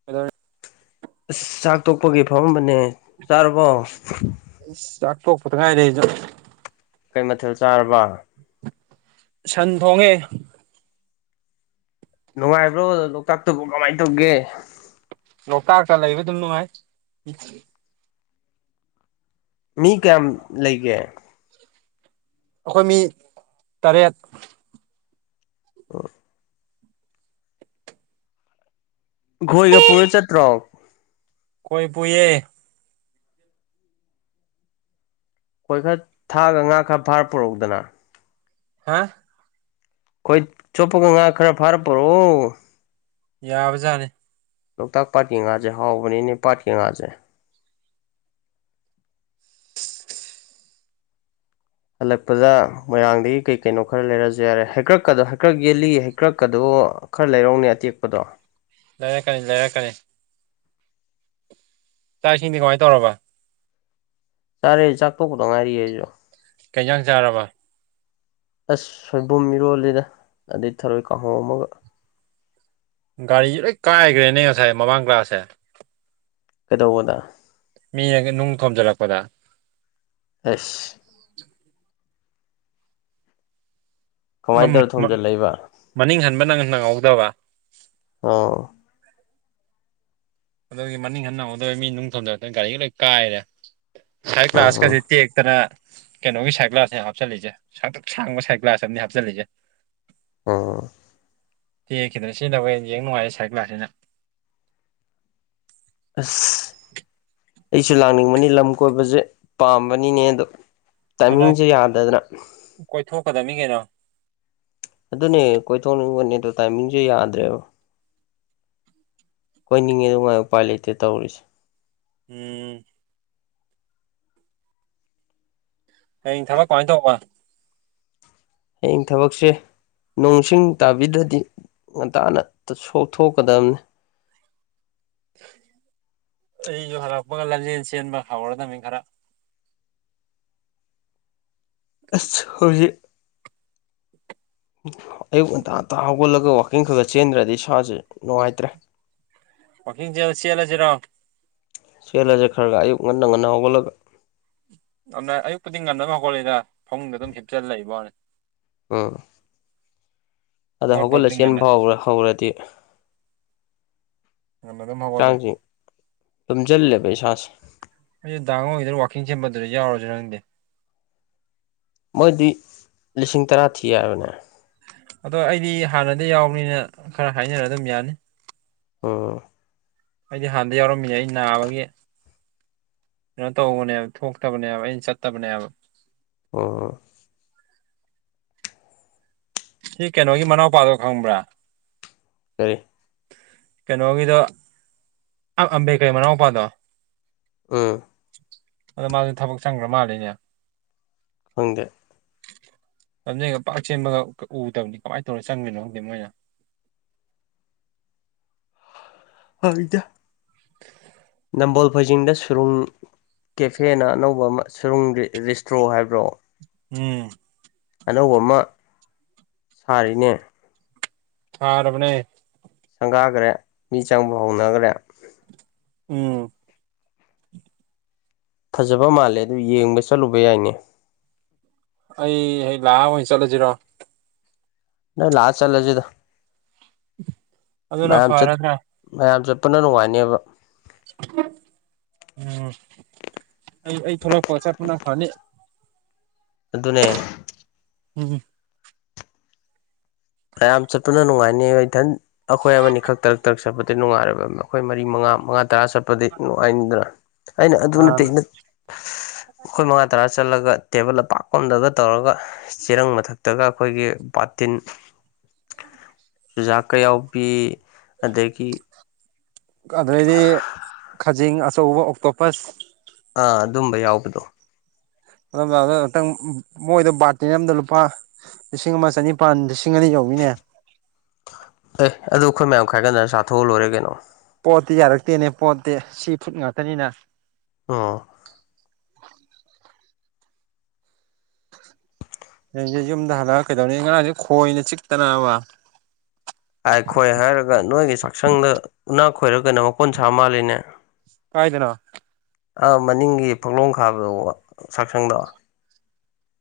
[unintelligible] ꯑꯁ ꯆꯥꯛ ꯇꯣꯛꯄꯒꯤ ꯐꯝꯕꯅꯦ ꯆꯥꯨꯔꯕꯣ ꯑꯁ ꯆꯥꯛꯇꯣꯛꯄꯗ ꯉꯥꯏꯔꯤ ꯑꯩꯁꯨ ꯀꯩ ꯃꯊꯦꯜ ꯆꯥꯔꯕ ꯁꯟ ꯊꯣꯡꯉꯦ ꯅꯨꯡꯉꯥꯏꯕ꯭ꯔꯣ ꯂꯣꯛꯇꯥꯛꯇꯨꯕꯨ ꯀꯃꯥꯏꯅ ꯇꯧꯒꯦ ꯂꯣꯛꯇꯥꯛꯇ ꯂꯩꯕ ꯑꯗꯨꯝ ꯅꯨꯡꯉꯥꯏ ꯃꯤ ꯀꯌꯥꯝ ꯂꯩꯒꯦ ꯑꯩꯈꯣꯏ ꯃꯤ ꯇꯔꯦꯠ ꯑꯝ ꯈꯣꯏꯒ ꯄꯨꯔ ꯆꯠꯇ꯭ꯔꯣ ꯈꯣꯏ ꯄꯨꯌꯦ ꯈꯣꯏ ꯈꯔ ꯊꯥꯒ ꯉꯥ ꯈꯔ ꯐꯥꯔ ꯄꯨꯔꯛꯎꯗꯅ ꯍꯥ ꯈꯣꯏ ꯆꯣꯄꯒ ꯉꯥ ꯈꯔ ꯐꯥꯔꯛꯑꯣ ꯌꯥꯕꯖꯥꯠꯅꯤ ꯂꯣꯛꯇꯥꯛ ꯄꯥꯠꯀꯤ ꯉꯥꯁꯦ ꯍꯥꯎꯕꯅꯤꯅꯦ ꯄꯥꯠꯀꯤ ꯉꯥꯁꯦ ꯍꯜꯂꯛꯄꯗ ꯃꯣꯏꯔꯥꯡꯗꯒꯤ ꯀꯩ ꯀꯩꯅꯣ ꯈꯔ ꯂꯩꯔꯁꯨ ꯌꯥꯔꯦ ꯍꯩꯀ꯭ꯔꯛꯀꯗꯣ ꯍꯩꯀ꯭ꯔꯛ ꯌꯦꯜꯂꯤ ꯍꯩꯀ꯭ꯔꯛꯀꯗꯣ ꯈꯔ ꯂꯩꯔꯧꯅꯦ ꯑꯇꯦꯛꯄꯗꯣ ꯂꯩꯔꯛꯀꯅꯤ ꯂꯩꯔꯛꯀꯅꯤ ꯆꯥꯛ ꯏꯁꯤꯡꯗꯤ ꯀꯃꯥꯏꯅ ꯇꯧꯔꯕ ꯆꯥꯔꯦ ꯆꯥꯛ ꯇꯣꯛꯄꯗꯣ ꯉꯥꯏꯔꯤꯌꯦ ꯑꯩꯁꯨ ꯀꯩꯖꯥꯡ ꯆꯥꯔꯕ ꯑꯁ ꯁꯣꯏꯕꯨꯝ ꯃꯤꯔꯣꯜꯂꯤꯗ ꯑꯗꯩ ꯊꯔꯣꯏ ꯀꯥꯡꯍꯧ ꯑꯃꯒ ꯒꯥꯔꯤꯁ ꯂꯣꯏ ꯀꯥꯏꯈ꯭ꯔꯦꯅꯦ ꯉꯁꯥꯏ ꯃꯃꯥꯡꯒꯥꯁꯦ ꯀꯩꯗꯧꯕꯗ ꯃꯤ ꯅꯨꯡ ꯊꯣꯝꯖꯤꯜꯂꯛꯄꯗ ꯑꯁ ꯀꯃꯥꯏꯅ ꯇꯧꯔ ꯊꯣꯝꯖꯤꯜꯂꯛꯏꯕ ꯃꯅꯤꯡ ꯍꯟꯕ ꯅꯪ ꯅꯪꯍꯧꯗꯕ ꯑꯥ ꯑꯗꯨꯒꯤ ꯃꯅꯤꯡ ꯍꯟꯅ ꯎꯧꯗꯣꯏ ꯃꯤꯅꯨꯡ ꯊꯣꯟꯖꯔꯛꯇꯣꯏ ꯒꯥꯔꯤꯒ ꯂꯣꯏ ꯀꯥꯏꯔꯦ ꯍꯥꯏꯥꯏ ꯀꯂ ꯑꯣ ꯑꯣ ꯑꯥꯁꯀꯥꯁꯠꯇꯦ ꯇꯔꯥ ꯀꯩꯅꯣꯒꯤ ꯁꯥꯏꯒ꯭ꯂꯥꯁꯅꯦ ꯍꯥꯞꯆꯜꯂꯤꯁꯦ ꯁꯥꯡꯗꯛ ꯁꯥꯡꯕ ꯁꯥꯏꯀ꯭ꯂꯥꯁ ꯑ ꯍꯥꯞꯆꯤꯜꯂꯤꯁꯦ ꯎꯝ ꯇꯦꯛꯈꯤꯗꯅ ꯁꯤꯖꯤꯟꯅꯕ ꯍꯦ ꯌꯦꯡ ꯅꯨꯡꯉꯥꯏꯌꯦꯦ ꯁꯥꯏꯠ ꯀ꯭ꯂ꯭ꯂꯥꯁꯤꯅ ꯑꯁ ꯑꯩꯁꯨ ꯂꯥꯛꯅꯤꯡꯕꯅꯤ ꯂꯝ ꯀꯣꯏꯕꯁꯦ ꯄꯥꯝꯕꯅꯤꯅꯦ ꯑꯗꯣ ꯇꯥꯏꯃꯤꯡꯁꯦ ꯌꯥꯗꯗꯅ ꯀꯣꯏꯊꯣꯛꯀꯗꯃꯤ ꯀꯅ ꯑꯗꯨꯅꯦ ꯀꯣꯏꯊꯣꯛꯅꯤꯡꯕꯅꯦ ꯑꯗꯣ ꯇꯥꯏꯃꯤꯡꯁꯨꯦ ꯌꯥꯗ꯭ꯔꯦꯕ ꯀꯣꯏꯅꯤꯡꯉꯦꯗ ꯉꯥꯏ ꯎꯄꯥꯏ ꯂꯩꯇꯦ ꯇꯧꯔꯤꯁꯦ ꯎꯝ ꯍꯌꯦꯡ ꯊꯕꯛ ꯀꯃꯥꯏꯅ ꯇꯧꯕ ꯍꯌꯦꯡ ꯊꯕꯛꯁꯦ ꯅꯣꯡꯁꯤꯡ ꯇꯥꯕꯤꯗ꯭ꯔꯗꯤ ꯉꯟꯇꯥꯅ ꯁꯣꯛꯊꯣꯛꯀꯗꯕꯅꯤ ꯑꯩꯁꯨ ꯍꯜꯂꯛꯄꯒ ꯂꯝꯖꯦꯟ ꯆꯦꯟꯕ ꯍꯧꯥꯎꯔꯗꯕꯅꯤ ꯈꯔ ꯑꯁ ꯍꯏ ꯑꯌꯨꯛ ꯉꯟꯇꯥ ꯉꯟꯇꯥ ꯍꯧꯒꯠꯂꯒ ꯋꯥꯋꯀꯤꯡ ꯈꯔ ꯈ ꯆꯦꯟꯗ꯭ꯔꯗꯤ ꯏꯁꯁꯨꯦ ꯅꯨꯡꯉꯥꯏꯇ꯭ꯔꯦ ꯄꯈꯤꯡ ꯁꯤ ꯌꯥꯂ ꯁꯤꯔꯣ ꯆꯦꯜꯂꯁꯦ ꯈꯔꯒ ꯑꯌꯛ ꯉꯟꯅ ꯉꯟꯅ ꯍꯧꯒꯠꯂꯒ ꯑꯗꯨꯅ ꯑꯌꯨꯛꯄꯗꯤ ꯉꯟꯅ ꯍꯧꯒꯠꯂꯤꯏꯗ ꯐꯃꯨꯡꯗ ꯑꯗꯨꯝ ꯍꯤꯞꯆꯜꯂꯏ ꯏꯕ ꯋꯥꯅꯤ ꯎꯝ ꯑꯗ ꯍꯧꯒꯠꯄꯕꯨꯗꯤ ꯍꯧꯒꯠꯂꯁꯦꯟꯕ ꯉꯟꯅ ꯐꯥꯎꯕ꯭ꯔꯥ ꯍꯧꯔꯗꯤ ꯉꯟꯅ ꯑꯗꯨꯝ ꯍꯧꯒꯠꯂꯦ ꯍꯛꯆꯥꯡꯁꯤ ꯇꯨꯝꯁꯤꯜꯂꯦꯕ ꯏꯁꯥꯁꯦ ꯑꯩꯁ ꯗꯥꯉꯣꯏꯗ ꯋꯥꯀꯤꯡ ꯁꯦꯝꯕꯗꯨꯗ ꯌꯥꯎꯔꯁꯨ ꯅꯪꯗꯦ ꯃꯣꯏꯗꯤ ꯂꯤꯁꯤꯡ ꯇꯔꯥ ꯊꯤ ꯍꯥꯏꯕꯅꯦ ꯑꯗꯣ ꯑꯩꯗꯤ ꯍꯥꯟꯅꯗꯤ ꯌꯥꯎꯕꯅꯤꯅ ꯈꯔ ꯍꯥꯏꯅꯔ ꯑꯗꯨꯝ ꯌꯥꯅꯤ ꯎꯝ ꯑꯩꯗꯤ ꯍꯥꯟꯅ ꯌꯥꯎꯔꯝꯃꯤꯅꯦ ꯑꯩ ꯅꯥꯕꯒꯤ ꯀꯩꯅꯣ ꯇꯧꯕꯅꯦꯕ ꯊꯣꯛꯇꯕꯅꯦꯕ ꯑꯩꯅ ꯆꯠꯇꯕꯅꯦꯕ ꯑꯣ ꯁꯤ ꯀꯩꯅꯣꯒꯤ ꯃꯅꯥꯎꯄꯥꯗꯣ ꯈꯪꯕ꯭ꯔꯥ ꯍ ꯀꯩꯅꯣꯒꯤꯗꯣ ꯑꯝꯕꯦꯀꯩ ꯃꯅꯥꯎ ꯃꯄꯥꯗꯣ ꯑꯥ ꯑꯗꯣ ꯃꯥꯁꯨ ꯊꯕꯛ ꯆꯪꯈ꯭ꯔ ꯃꯥꯜꯂꯤꯅꯦ ꯐꯪꯗꯦ ꯑꯗꯨꯒ ꯄꯥꯛ ꯁꯦꯝꯕꯒ ꯎꯗꯕꯅꯤ ꯀꯃꯥꯏꯅ ꯇꯧꯅ ꯆꯪꯗꯅꯣ ꯍꯧꯪꯖꯤꯦ ꯃꯣꯏꯅ ꯍ ꯏꯗ ꯅꯝꯕꯣꯜ ꯐꯩꯖꯤꯡꯗ ꯁꯨꯔꯨꯡ ꯀꯦꯐꯦꯅ ꯑꯅꯧꯕ ꯑꯃ ꯁꯨꯔꯨꯡ ꯔꯦꯁꯇ꯭ꯔꯣ ꯍꯥꯏꯕ꯭ꯔꯣ ꯎꯝ ꯑꯅꯧꯕ ꯑꯃ ꯁꯥꯔꯤꯅꯦ ꯊꯔꯕꯅꯦ ꯁꯪꯒꯥꯈ꯭ꯔꯦ ꯃꯤ ꯆꯪꯕ ꯍꯧꯅꯈ꯭ꯔꯦ ꯎꯝ ꯐꯖꯕ ꯃꯥꯜꯂꯦ ꯑꯗꯨ ꯌꯦꯡꯕ ꯆꯠꯂꯨꯕ ꯌꯥꯏꯅꯦ ꯑꯩ ꯍ ꯂꯥꯛꯑ ꯑꯣꯏꯅ ꯆꯠꯂꯁꯤꯔꯣ ꯅ ꯂꯥꯁ ꯆꯂꯁꯤꯦꯗ ꯑꯗꯨꯅ ꯃꯆ ꯐꯔꯗ꯭ꯔꯥ ꯃꯌꯥꯝ ꯆꯠꯄꯅ ꯅꯨꯡꯉꯥꯏꯅꯦꯕ ꯎꯝ ꯑꯩ ꯑꯩ ꯊꯣꯛꯂꯛꯄ ꯑ ꯆꯠꯄꯅ ꯐꯅꯤ ꯑꯗꯨꯅꯦ ꯎꯝ ꯀꯌꯥꯝ ꯆꯠꯄꯅ ꯅꯨꯡꯉꯥꯏꯅꯤ ꯏꯊꯟ ꯑꯩꯈꯣꯏ ꯑꯃꯅꯤ ꯈꯛ ꯇꯔꯛ ꯇꯔꯛ ꯆꯠꯄꯗꯤ ꯅꯨꯡꯉꯥꯏꯕ ꯑꯩꯈꯣꯏ ꯃꯔꯤ ꯃꯉꯥ ꯃꯉꯥ ꯇꯔꯥ ꯆꯠꯄꯗꯤ ꯅꯨꯡꯉꯥꯏꯅꯤꯗꯅ ꯑꯩꯅ ꯑꯗꯨ ꯅꯠꯇꯦ ꯑꯩꯅ ꯑꯩꯈꯣꯏ ꯃꯉꯥ ꯇꯔꯥ ꯆꯠꯂꯒ ꯇꯦꯕꯜ ꯑꯄꯥꯛꯄꯝꯗꯒ ꯇꯧꯔꯒ ꯆꯦꯔꯪ ꯃꯊꯛꯇꯒ ꯑꯩꯈꯣꯏꯒꯤ ꯕꯥꯥꯇꯤꯟ ꯆꯖꯥꯛꯀ ꯌꯥꯎꯕꯤ ꯑꯗꯒꯤ ꯑꯗꯩꯗꯤ ꯈꯖꯤꯡ ꯑꯆꯧꯕ ꯑꯣꯛꯇꯣꯄꯁ ꯑꯥ ꯑꯗꯨꯝꯕ ꯌꯥꯎꯕꯗꯣ ꯑꯗꯨ ꯉꯇꯪ ꯃꯣꯏꯗ ꯕꯥꯔꯇꯤꯟ ꯑꯃꯗ ꯂꯨꯄꯥ ꯂꯤꯁꯤꯡ ꯑꯃ ꯆꯅꯤꯄꯥꯥꯟ ꯂꯤꯁꯤꯡ ꯑꯅꯤ ꯌꯧꯤꯅꯦ ꯑꯦ ꯑꯗꯨ ꯑꯩꯈꯣꯏ ꯃꯌꯥꯝ ꯈꯥꯏꯒꯠꯗꯅ ꯆꯥꯊꯣꯛꯑ ꯂꯣꯏꯔꯦ ꯀꯩꯅꯣ ꯄꯣꯠꯇꯤ ꯌꯥꯔꯛꯇꯦꯅꯦ ꯄꯣꯠꯇꯤ ꯁꯤ ꯐꯨꯠ ꯉꯥꯛꯇꯅꯤꯅ ꯑꯥ ꯅꯁꯦ ꯌꯨꯝꯗ ꯍꯜꯂꯛꯑꯒ ꯀꯩꯗꯧꯅꯤ ꯉꯔꯥꯡꯁꯦ ꯈꯣꯏꯅ ꯆꯤꯛꯇꯅꯕ ꯑꯥꯏ ꯈꯣꯏ ꯍꯥꯏꯔꯒ ꯅꯣꯏꯒꯤ ꯆꯥꯛꯁꯪꯗ ꯎꯅꯥ ꯈꯣꯏꯔꯒꯅ ꯃꯀꯣꯟ ꯁꯥ ꯃꯥꯜꯂꯤꯅꯦ ꯀꯥꯏꯗꯅꯣ ꯑꯥ ꯃꯅꯤꯡꯒꯤ ꯐꯛꯂꯣꯝ ꯈꯥꯕꯗ ꯁꯛꯁꯪꯗ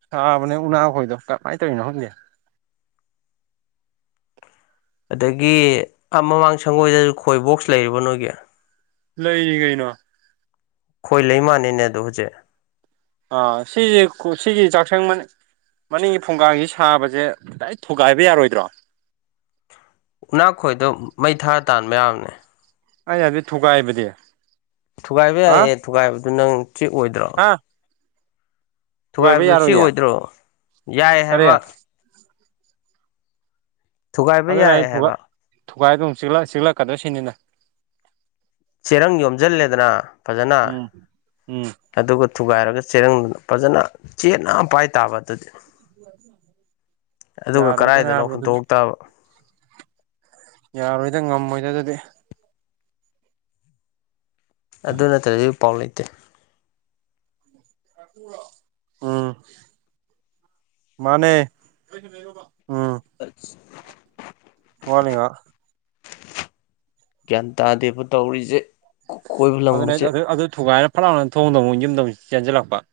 ꯊꯥꯕꯅꯦ ꯎꯅꯥꯈꯣꯏꯣ ꯀꯃꯥꯏꯅ ꯇꯧꯔꯤꯅꯣ ꯈꯪꯗꯦ ꯑꯗꯒꯤ ꯃꯃꯥꯡ ꯁꯪꯒꯣꯏꯗꯁꯨ ꯈꯣꯏꯕꯣꯛꯁ ꯂꯩꯔꯤꯕ ꯅꯣꯏꯒꯤ ꯂꯩꯔꯤ ꯀꯩꯅꯣ ꯑꯩꯈꯣꯏ ꯂꯩꯃꯥꯟꯅꯤꯅꯦ ꯑꯗꯣ ꯍꯧꯖꯤꯛ ꯑꯥ ꯁꯤꯁꯦ ꯁꯤꯒꯤ ꯆꯥꯛꯁꯪꯕꯅꯤ ꯃꯅꯤꯡꯒꯤ ꯐꯣꯡꯒꯁꯤ ꯁꯥꯕꯁꯦ ꯈꯤꯗꯥꯏ ꯊꯨꯒꯥꯏꯕ ꯌꯥꯔꯣꯏꯗ꯭ꯔꯣ ꯎꯛꯅꯥꯛꯈꯣꯏꯗꯣ ꯃꯩ ꯊꯥꯔ ꯇꯥꯟꯕ ꯌꯥꯕꯅꯦ ꯑꯩ ꯌꯥꯗ ꯊ ꯊꯣꯛꯒꯥꯏꯏꯕꯗꯤ ꯊꯨꯒꯥꯏꯕ ꯌꯥꯏꯌꯦ ꯊꯨꯒꯥꯏꯕꯗꯨ ꯅꯪ ꯆꯤꯛ ꯑꯣꯏꯏꯗ꯭ꯔꯣ ꯍꯥ ꯊꯨꯒꯥꯏꯕ ꯊꯨꯒꯥꯏꯕꯗꯨꯣ ꯁꯤ ꯌꯥꯔꯣꯏꯌꯦ ꯑꯣꯏꯗ꯭ꯔꯣ ꯌꯥꯏ ꯀꯔꯤ ꯍꯥꯏꯕ ꯊꯨꯒꯥꯏꯕ ꯑꯗꯨꯅ ꯑꯩ ꯌꯥꯏ ꯍꯥꯏꯕ ꯊꯨꯒꯥꯏꯗꯨ ꯆꯤꯛꯀꯗ꯭ꯔ ꯁꯤꯅꯤꯅ ꯆꯦꯔꯪ ꯌꯣꯝꯁꯤꯜꯂꯦꯗꯅ ꯐꯖꯅ ꯎꯝ ꯎꯝ ꯑꯗꯨꯒ ꯊꯨꯒꯥꯏꯔꯒ ꯆꯦꯔꯪꯗꯨꯅ ꯐꯖꯅ ꯆꯦꯠꯅ ꯄꯥꯏ ꯇꯥꯕ ꯑꯗꯨꯗꯤ ꯑꯗꯨꯒ ꯌꯥꯔꯣꯏꯗ ꯀꯗꯥꯥꯏꯗꯅꯣ ꯅꯥꯕ ꯑꯗꯨꯗꯤ ꯍꯨꯟꯇꯣꯛ ꯇꯕ ꯌꯥꯔꯣꯏꯗ ꯉꯝꯃꯣꯏꯗ ꯑꯗꯨꯗꯤ ꯑꯗꯨ ꯅꯠꯇ꯭ꯔꯗꯤ ꯄꯥꯎ ꯂꯩꯇꯦ ꯎꯝ ꯃꯅꯦ ꯎꯝ ꯐꯔꯁ ꯋꯥꯂꯤꯉ ꯒ꯭ꯌꯥꯟ ꯇꯥꯗꯦꯕ ꯇꯧꯔꯤꯁꯦ ꯀꯣꯏꯕ ꯑꯗꯨꯅ ꯂꯪꯕꯁꯦ ꯑꯗꯨ ꯑꯗꯨ ꯊꯨꯒꯥꯏꯔꯅ ꯐꯠ ꯍꯅ ꯊꯣꯡꯗꯧ ꯑꯃꯨꯛ ꯌꯨꯝꯗꯧꯛ ꯆꯦꯟꯁꯤꯜꯂꯛꯄ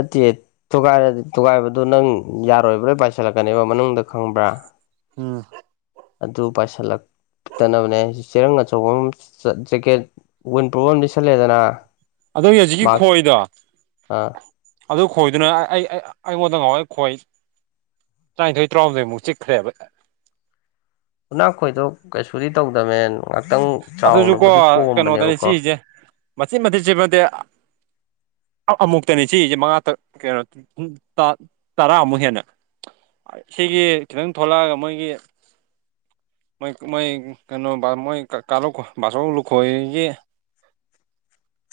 ꯑꯇꯦꯠ ꯊꯨꯒꯥꯏꯔꯗꯨ ꯊꯨꯒꯥꯏꯕꯗꯨ ꯅꯪ ꯌꯥꯔꯣꯏꯕ꯭ꯔꯥ ꯄꯥꯏꯁꯤꯜꯂꯛꯀꯅꯤꯕ ꯃꯅꯨꯡꯗ ꯈꯪꯕ꯭ꯔꯥ꯫ ꯎꯝ꯫ ꯑꯗꯨ ꯄꯥꯏꯁꯤꯜꯂꯛ ꯇꯅꯕꯅꯦ ꯍꯥꯏꯁꯤ ꯆꯦꯔꯪ ꯑꯆꯧꯕ ꯑꯃ ꯆ ꯖꯦꯀꯦꯠ ꯋꯤꯟ ꯄ꯭ꯔꯨꯞ ꯑꯝ ꯂꯤꯠꯁꯜꯂꯦꯗꯅꯥ꯫ ꯑꯗꫭꯏꯒꯤ ꯍꯧꯖꯤꯛꯀꯤ ꯈꯣꯏꯗꫭ ꯑꯥ ꯑꯗꯨ ꯈꯣꯏꯗꯨꯅ ꯑꯩ ꯑꯩ ꯑꯩꯉꯣꯟꯗ ꯉꯥꯎꯋꯩ ꯑꯩ ꯈꯣꯏ ꯇꯔꯥꯅꯤꯊꯣꯏ ꯇꯔꯍꯨꯝꯗꯣꯏꯃꯨꯛ ꯆꯤꯈ꯭ꯔꯦꯕ꯫ ꯎꯅꯥꯛꯈꯣꯏꯗꯣ ꯀꯩꯁꯨꯗꯤ ꯇꯧꯗꯝꯃꯦ ꯉꯍꯥꯛꯇꯪ ꯑꯗꯨꯁꯨꯀꯣ ꯆꯥꯎꯅꯕꯨꯗꯤ ꯄꯣꯝꯕꯅꯦꯕꯀꯣ꯫ ꯃꯆꯦꯠ ꯃꯊꯦ ꯆꯦꯄꯟꯇꯦ ꯑ ꯑ ꯑꯃꯨꯛꯇꯅꯦ ꯆꯤꯛꯏꯁꯦ ꯃꯉꯥ ꯇ ꯀꯩꯅꯣ ꯇꯥ ꯇꯔꯥꯃꯨꯛ ꯍꯦꯟꯅ꯫ ꯁꯤꯒꯤ ꯈꯤꯇꯪ ꯊꯣꯛꯂꯛꯑꯒ ꯃꯣꯏꯒꯤ ꯃꯣꯏ ꯃꯣꯏ ꯀꯩꯅꯣ ꯕꯥ ꯃꯣꯏ ꯀ ꯀꯥꯂꫭꯛꯈꫭ ꯕꯥꯆꯧꯧ ꯂꯨꯈꯣꯏꯍꫭꯏꯒꯤ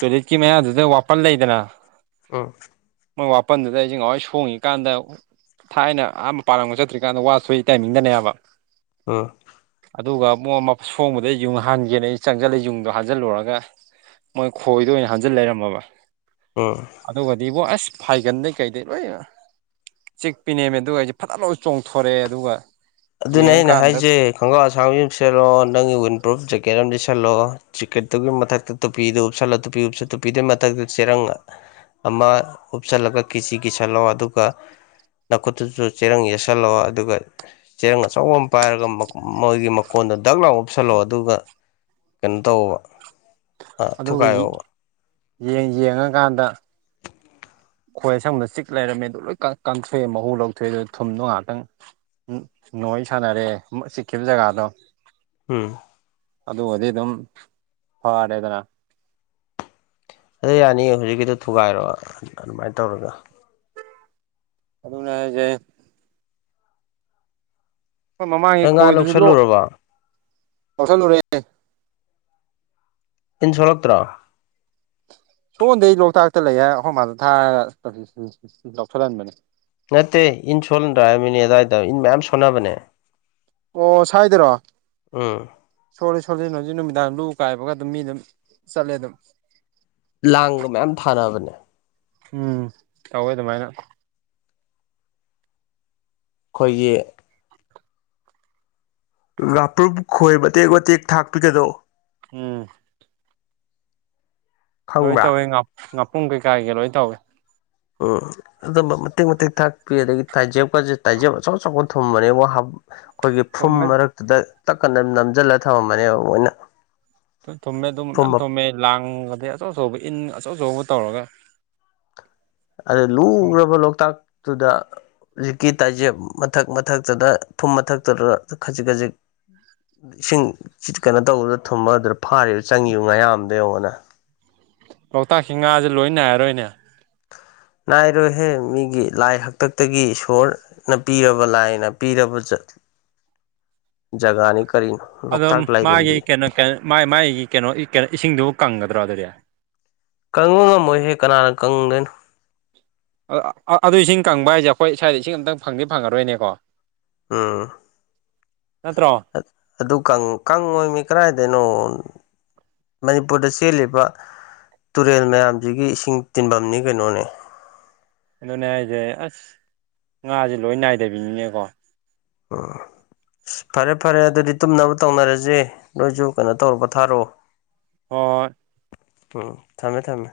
ꯇꯣꯏꯂꯦꯠꯀꯤ ꯃꯌꯥꯗꯨꯗ ꯋꯥꯄꯜ ꯂꯩꯗꯅ ꯎꯝ꯫ ꯃꯣꯏ ꯋꯥꯄꯟꯗꯨꯗ ꯑꯩꯁꯦ ꯉꯍꯋꫭꯏ ꯁꯣꯡꯉꯤ ꯀꯥꯟꯗ ꯊꯥꯏꯅ ꯑ ꯃꯄꯥꯟ ꯂꯝꯒ ꯆꯠꯇ꯭ꯔꯤꯀꯥꯟꯗ ꯋꯥ ꯁꯣꯏ ꯇꯥꯏꯃꯤꯡꯗꯅꯦꯕ꯫ ꯎꯝ꯫ ꯑꯗꯨꯒ ꯑꯃꯨꯛ ꯃ ꯁꯣꯡꯕꯗ ꯌꯨꯡ ꯍꯥꯟꯒꯦꯅ ꯑꯩ ꯆꯪꯁꯤꯜꯂ ꯌꯨꯡꯗꯣ ꯍꯥꯟꯖꯤꯜꯂꯨꯔꯒ ꯃꯣꯏ ꯈꯣꯏꯗ ꯑꯣꯏꯅ ꯍꯟꯖꯤꯟ ꯂꯩꯔꯝꯃꯕ꯫ ꯎꯝ꯫ ꯑꯗꯨꯒꯗꯤ ꯏꯕꯣ ꯑꯁ ꯐꯥꯏꯒꯟꯗꯩ ꯀꯩꯗꯩ ꯂꯣꯏ ꯑ꯫ ꯆꯤꯛꯄꯤꯅꯦꯃꯦ ꯑꯗꯨꯒ ꯑꯩꯁꯦ ꯐꯠꯂꯥꯎꯅ ꯆꯣꯡꯊꯣꯔꯛꯑꯦ ꯑꯗꯨꯒ ꯑꯗꯨꯅꯦ ꯑꯩꯅ ꯌꯦꯡꯉꯀꯥꯟꯗ ꯍꯥꯏꯁꯦ꯫ ꯈꯣꯡꯒꯥꯎ ꯑꯁꯥꯡꯕꯤ ꯑꯃ ꯁꯦꯠꯂꯣ ꯅꯪꯒꯤ ꯋꯤꯟ ꯄ꯭ꯔꯨꯐ ꯖꯦꯀꯦꯠ ꯑꯃ ꯂꯤꯠꯁꯜꯂꯛꯑꯣ ꯖꯦꯀꯦꯠꯇꯨꯒꯤ ꯃꯊꯛꯇ ꯇꯨꯄꯤꯗꯨ ꯎꯞꯁꯜꯂꯣ ꯇꯨꯄꯤ ꯎꯞꯁ ꯇꯨꯄꯤꯗꯨꯒꯤ ꯃꯊꯛꯇꯗ ꯆꯦꯔꯪ ꯑꯃ ꯎꯞꯁꯜꯂꯒ ꯀꯤꯁꯤ ꯀꯤꯁꯜꯂꯣ ꯑꯗꯨꯒ ꯅꯥꯈꯨꯠꯇꯨꯁꯨ ꯆꯦꯔꯪ ꯌꯦꯠꯁꯜꯂꯣ ꯑꯗꯨꯒ ꯆꯦꯔꯪ ꯑꯆꯧꯕ ꯑꯃ ꯄꯥꯏꯔꯒ ꯃ ꯃꯣꯏꯒꯤ ꯃꯀꯣꯟꯗꯣ ꯗꯛ ꯂꯥꯎ ꯎꯞꯁꯜꯂꯛꯑꯣ ꯑꯗꯨꯒ ꯀꯩꯅꯣ ꯇꯧꯑꫭꯕ꯫ ꯑꯗꯨꯒ ꯌꯤ ꯌꯦꯡ ꯌꯦꯡꯉꯀꯥꯟꯗ ꯈꯣꯏ ꯑꯁꯪꯕꯗ ꯆꯤꯛ ꯂꯩꯔꯝꯃꯦꯗꯣ ꯂꯣꯏ ꯀꯪ ꯀꯪꯊꯣꯛꯑꯦ ꯃꯍꯨ ꯂꯧꯊꯣꯛꯑꯦ ꯑꯗꯨ ꯊꯨꯝꯗꯣ ꯉꯥꯏꯍꯥꯛꯇꯪ ꯎꯝ ꯅꯣꯏ ꯁꯥꯟꯅꯔꯦ ꯆꯤꯛꯈꯤꯕ ꯖꯒꯥꯗꯣ꯫ ꯎꯝ꯫ ꯑꯗꯨꯒꯗꯤ ꯑꯗꯨꯝ ꯐꯔꯦꯗꯅ꯫ ꯑꯗ ꯌꯥꯅꯤꯌꯦ ꯍꯧꯖꯤꯛꯀꯤꯗꯣ ꯊꯨꯒꯥꯏꯔꯣ ꯑꯗꯨꯃꯥꯏꯅ ꯇꯧꯔꯒ꯫ ꯑꯗꯨꯅꯦ ꯍꯥꯏꯁ ꯡꯦ꯫ ꯍꯣꯏ ꯃꯃꯥꯡꯒꯤ ꯅꯪ ꯉꯥ ꯈꯣꯏꯗꯨꯁꯨ ꯂꯣꯛ ꯂꯧꯁꯜꯂꯨꯔꯕ ꯂꯧꯁꯜꯂꯨꯔꯦ꯫ ꯏꯟꯁꯣꯔꯛꯇ꯭ꯔꫭ꯫ ꯁꯣꯟꯗꯦ ꯑꯩ ꯂꯣꯛꯇꯥꯛꯇ ꯂꯩꯌꯦ ꯍꯥ ꯑꯈꫭ ꯃꯥꯗ ꯊꯥꯔ ꯂꯧꯁꯜꯍꯟꯕꯅꯦ꯫ ꯅꯠꯇꯦ ꯏꯟ ꯁꯣꯟꯗ꯭ꯔꯥ ꯍꯥꯏꯕꯅꯦ ꯑꯗꯨꯋꯥꯏꯗ ꯏꯟ ꯃꯌꯥꯝ ꯁꯣꯟꯅꯕꯅꯦ꯫ ꯑꯣ ꯁ꯭ꯋꯥꯏꯗꯔꯣ꯫ ꯎꯝ꯫ ꯁꯣꯜꯂꯤ ꯁꯣꯜꯂꯤ ꯅ ꯍꯧꯖꯤꯛ ꯅꯨꯃꯤꯗꯥꯡ ꯂꯨ ꯀꯥꯏꯕꯒ ꯑꯗꯨꯝ ꯃꯤ ꯑꯗꯨꯝ ꯆꯠꯂꯦ ꯑꯗꯨꯝ꯫ ꯂꯥꯡꯒ ꯃꯌꯥꯝ ꯊꯥꯑꯅꯕꯅꯦ꯫ ꯎꯝ ꯇꯧꯋꯦ ꯑꯗꯨꯃꯥꯏꯅ꯫ ꯑꯈꯣꯏꯒꯤ ꯉꯥꯄ꯭ꯔꯨꯝ ꯈꯣꯏ ꯃꯇꯦꯛ ꯋꯥꯇꯦꯛ ꯊꯥꯛꯄꯤꯒꯗꯣ꯫ ꯎꯝ꯫ ꯂꯣꯏ ꯈꯪꯕ꯭ꯔꯥ ꯇꯧꯏꯤ ꯉꯥꯄꯨꯝ ꯀꯩꯀꯥꯒꯤ ꯂꯣꯏ ꯇꯧꯏꯤ ꯎꯝ ꯑꯗꯨꯝꯕ ꯃꯇꯦꯛ ꯃꯇꯦꯛ ꯊꯥꯛꯄꯤ ꯑꯗꯒꯤ ꯇꯥꯏꯖꯦꯞꯀꯁꯦ ꯇꯥꯏꯖꯦꯞ ꯑꯆꯧ ꯑꯆꯧꯕ ꯊꯨꯝꯕꯅꯦꯕꯣ ꯑꯩꯈꯣꯏꯒꯤ ꯐꯨꯝ ꯊꯨꯝꯃꯦ ꯃꯔꯛꯇꯨꯗ ꯇꯛꯀꯅ ꯅꯝꯁꯤꯜꯂ ꯊꯝꯃꯝꯃꯅꯦꯕ ꯃꯣꯏꯅ ꯊꯨꯝꯃꯦ ꯑꯗꯨꯝ ꯃꯌꯥꯝ ꯐꯨꯝ ꯊꯨꯝꯃꯦ ꯂꯥꯡ ꯑꯗꯒꯤ ꯑꯆꯧ ꯑꯆꯧꯕ ꯏꯟ ꯑꯆꯧ ꯑꯆꯧꯕ ꯇꯧꯔꯒ ꯑꯗꯨꯗ ꯂꯨꯒꯔ꯭ ꯕ ꯂꯣꯛꯇꯥꯛꯇꯨꯗ ꯍꯧꯖꯤꯛꯀꯤ ꯇꯥꯏꯖꯦꯞ ꯃꯊꯛ ꯃꯊꯛꯇꯨꯗ ꯐꯨꯝ ꯃꯊꯛꯇꯨꯗ ꯈꯖꯤꯛ ꯈꯖꯤꯛ ꯏꯁꯤꯡ ꯀꯩꯅꯣ ꯇꯧꯕꯗꯨꯗ ꯊꯨꯝꯃ ꯑꯗꯨꯗ ꯐꯥꯔꯤꯕ ꯆꯪꯉꯤ ꯉꯥꯌꯥꯝꯗꯣ ꯌꯦꯡꯉꯣꯗꯅ ꯂꯣꯛꯇꯥꯛꯁꯤ ꯉꯥꯁꯦ ꯂꯣꯏ ꯅꯥꯏꯔꯔꯣꯏꯅꯦ ꯅꯥꯏꯔꯣꯏꯍꯦ ꯃꯤꯒꯤ ꯂꯥꯏ ꯍꯥꯛꯇꯛꯇꯒꯤ ꯏꯁꯣꯔ ꯄꯤꯔꯕ ꯂꯥꯏꯅ ꯄꯤꯔꯕ ꯖꯒꯥꯅꯤ ꯀꯔꯤꯅꯣ ꯑꯗꯣ ꯂꯣꯛꯇꯥꯛ ꯃꯥꯒꯤ ꯂꯥꯏꯔꯦꯝꯕꯤ ꯀꯩꯅꯣ ꯀꯩ ꯃꯥꯏꯒꯤ ꯀꯩꯅꯣ ꯀꯣ ꯏꯁꯤꯡꯗꯨꯕꯨ ꯀꯪꯒꯗ꯭ꯔꯣ ꯑꯗꯨꯗꯤ ꯀꯪꯕ ꯉꯝꯃꯣꯏꯍꯦ ꯀꯅꯥꯅ ꯀꯪꯗꯣꯏꯅꯣ ꯑ ꯑꯗꯨ ꯏꯁꯤꯡ ꯀꯪꯕ ꯍꯥꯏꯁꯦ ꯑꯩꯈꯣꯏ ꯏꯁ꯭ꯋꯥꯏꯗ ꯏꯁꯤꯡ ꯑꯃꯇ ꯐꯪꯗꯤ ꯐꯪꯉꯔꯣꯏꯅꯦꯀꯣ ꯎꯝ ꯅꯠꯇ꯭ꯔꯣ ꯑ ꯑꯗꯨ ꯀꯪꯉꯣꯏꯃꯤ ꯀꯗꯥꯥꯏꯗꯩꯩꯅꯣ ꯃꯅꯤꯄꯨꯔꯗ ꯆꯦꯜꯂꯤꯕ ꯇꯨꯔꯦꯜ ꯃꯌꯥꯝꯁꯤꯒꯤ ꯏꯁꯤꯡ ꯇꯤꯟꯐꯝꯅꯤ ꯀꯩꯅꯣꯅꯦ ꯑꯗꯨꯅꯦ ꯍꯥꯏꯁꯦ ꯑꯁ ꯉꯥꯁꯦ ꯂꯣꯏ ꯅꯥꯏꯗꯕꯤꯅꯤꯅꯦꯀꯣ ꯎꯝ ꯑꯁ ꯐꯔꯦ ꯐꯔꯦ ꯑꯗꯨꯗꯤ ꯇꯨꯝꯅꯕ ꯇꯧꯅꯔꯁꯦ ꯅꯣꯏꯁꯨ ꯀꯩꯅꯣ ꯇꯧꯔꯣ ꯄꯣꯊꯥꯔꯣ꯫ ꯍꯣꯏ ꯎꯝ ꯊꯝꯃꯦ ꯊꯝꯃꯦ